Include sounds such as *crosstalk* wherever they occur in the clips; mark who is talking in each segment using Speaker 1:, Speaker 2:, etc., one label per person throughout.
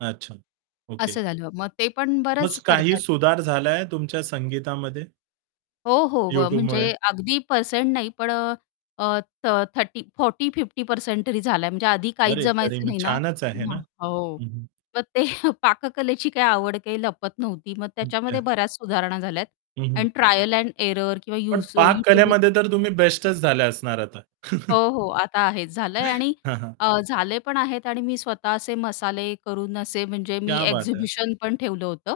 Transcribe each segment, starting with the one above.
Speaker 1: अच्छा, ओके.
Speaker 2: असं झालं मग ते पण
Speaker 1: मग
Speaker 2: बरंच
Speaker 1: काही
Speaker 2: करताहेत.
Speaker 1: सुधार झालाय तुमच्या संगीतामध्ये.
Speaker 2: हो, हो, अ,
Speaker 1: YouTubeमुळे.
Speaker 2: म्हणजे अगदी पर्सेंट नाही पण अ, थ 30 40-50% तरी झालाय, म्हणजे आधी काहीच
Speaker 1: अरे, तरी
Speaker 2: जमायचं
Speaker 1: मग
Speaker 2: नाही ना
Speaker 1: छानच आहे ना.
Speaker 2: हो.
Speaker 1: हं, हं.
Speaker 2: मग ते पाककलेची काय आवड काही लपत नव्हती मग,
Speaker 1: हं,
Speaker 2: त्याच्यामध्ये
Speaker 1: *unintelligible*
Speaker 2: बऱ्याच सुधारणा झाल्यात
Speaker 1: हं, हं.
Speaker 2: आणि ट्रायल एंड एरर किंवा
Speaker 1: पण
Speaker 2: यौसो
Speaker 1: पाक
Speaker 2: YouTubeवर
Speaker 1: कलेमध्ये तर तुम्ही बेस्टच झाले असणार आता.
Speaker 2: हो,
Speaker 1: *chuckles*
Speaker 2: हो. आता आहे झालंय आणि
Speaker 1: हां, हां.
Speaker 2: अ, झाले पण आहेत आणि मी स्वतः असे मसाले करून असे म्हणजे मी
Speaker 1: क्या बात है!
Speaker 2: एक्झिबिशन पण ठेवलं होतं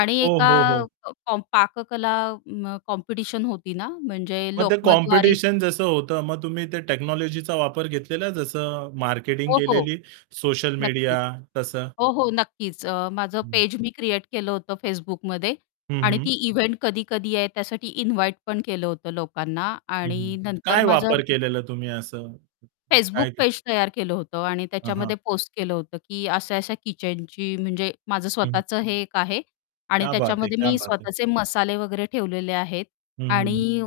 Speaker 2: आणि
Speaker 1: ओ,
Speaker 2: एका
Speaker 1: हो, हो.
Speaker 2: कॉम पाककला अ, कॉम्पिटिशन होती ना म्हणजे
Speaker 1: मग ते
Speaker 2: लोकमतद्वारे
Speaker 1: कॉम्पिटिशन जसं होतं मग तुम्ही ते टेक्नॉलॉजीचा वापर घेतलेला आहे जसं मार्केटिंग
Speaker 2: हो, हो.
Speaker 1: केलेली, सोशल
Speaker 2: नक्कीच.
Speaker 1: मीडिया तसं.
Speaker 2: हो, हो नक्कीच अ, माझं
Speaker 1: हं.
Speaker 2: पेज मी क्रिएट केलं होतं Facebookमध्ये
Speaker 1: हं,
Speaker 2: आणि
Speaker 1: हं.
Speaker 2: ती इव्हेंट कधी-कधी आहे त्यासाठी इन्व्हाईट पण केलं होतं लोकांना
Speaker 1: हं, हं.
Speaker 2: आणि नंतर
Speaker 1: काय
Speaker 2: माझं
Speaker 1: वापर केलेला तुम्ही असं?
Speaker 2: Facebook
Speaker 1: काय
Speaker 2: पेज तयार केलं होतं आणि
Speaker 1: हां, हां.
Speaker 2: त्याच्यामध्ये पोस्ट केलं होतं, की अशा-अशा किचनची म्हणजे माझं
Speaker 1: हं.
Speaker 2: स्वतःचं हे एक आहे आणि
Speaker 1: क्या बात है!
Speaker 2: त्याच्यामध्ये
Speaker 1: क्या
Speaker 2: मी
Speaker 1: बात है!
Speaker 2: स्वतःचे मसाले वगैरे ठेवलेले आहेत.
Speaker 1: हं, हं.
Speaker 2: आणि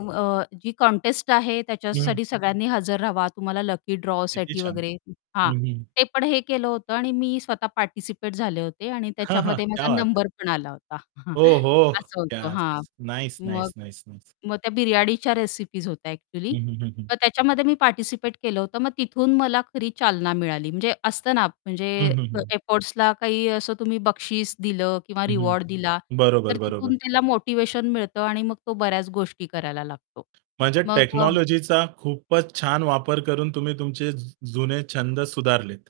Speaker 2: जी कॉन्टेस्ट आहे
Speaker 1: हं.
Speaker 2: त्याच्यासाठी सगळ्यांनी हजर रहावा. तुम्हाला लकी
Speaker 1: किती
Speaker 2: ड्रॉसाठी
Speaker 1: छान.
Speaker 2: वगैरे हां.
Speaker 1: हं, हं.
Speaker 2: ते पण हे केलं होतं आणि मी स्वतः पार्टिसिपेट झाले होते आणि
Speaker 1: *chuckles*
Speaker 2: त्याच्यामध्ये
Speaker 1: क्या
Speaker 2: माझा
Speaker 1: बात है!
Speaker 2: नंबर पण आला होता.
Speaker 1: ओ
Speaker 2: *chuckles*
Speaker 1: हो,
Speaker 2: असं होतं.
Speaker 1: येस
Speaker 2: हां,
Speaker 1: नाईस,
Speaker 2: मग
Speaker 1: नाईस, नाईस, नाईस.
Speaker 2: मग त्या बिर्याणीच्या रेसिपीज होत्या ॲक्चुअली.
Speaker 1: हं, हं, हं, हं.
Speaker 2: तर त्याच्यामध्ये मी पार्टिसिपेट केलं होतं मग तिथून मला खरी चालना मिळाली. म्हणजे असतं ना म्हणजे
Speaker 1: हं, हं, हं.
Speaker 2: एफर्ट्सला काही असं तुम्ही बक्षीस दिलं किंवा
Speaker 1: हं, हं.
Speaker 2: रिवॉर्ड दिला, तर
Speaker 1: बरोबर, बरोबर.
Speaker 2: तिथून त्याला मोटिव्हेशन मिळतं आणि मग तो बऱ्याच गोष्टी करायला लागतो.
Speaker 1: म्हणजे
Speaker 2: मग
Speaker 1: टेक्नॉलॉजीचा खूपच छान वापर करून तुम्ही तुमचे जु जुने छंद सुधारलेत.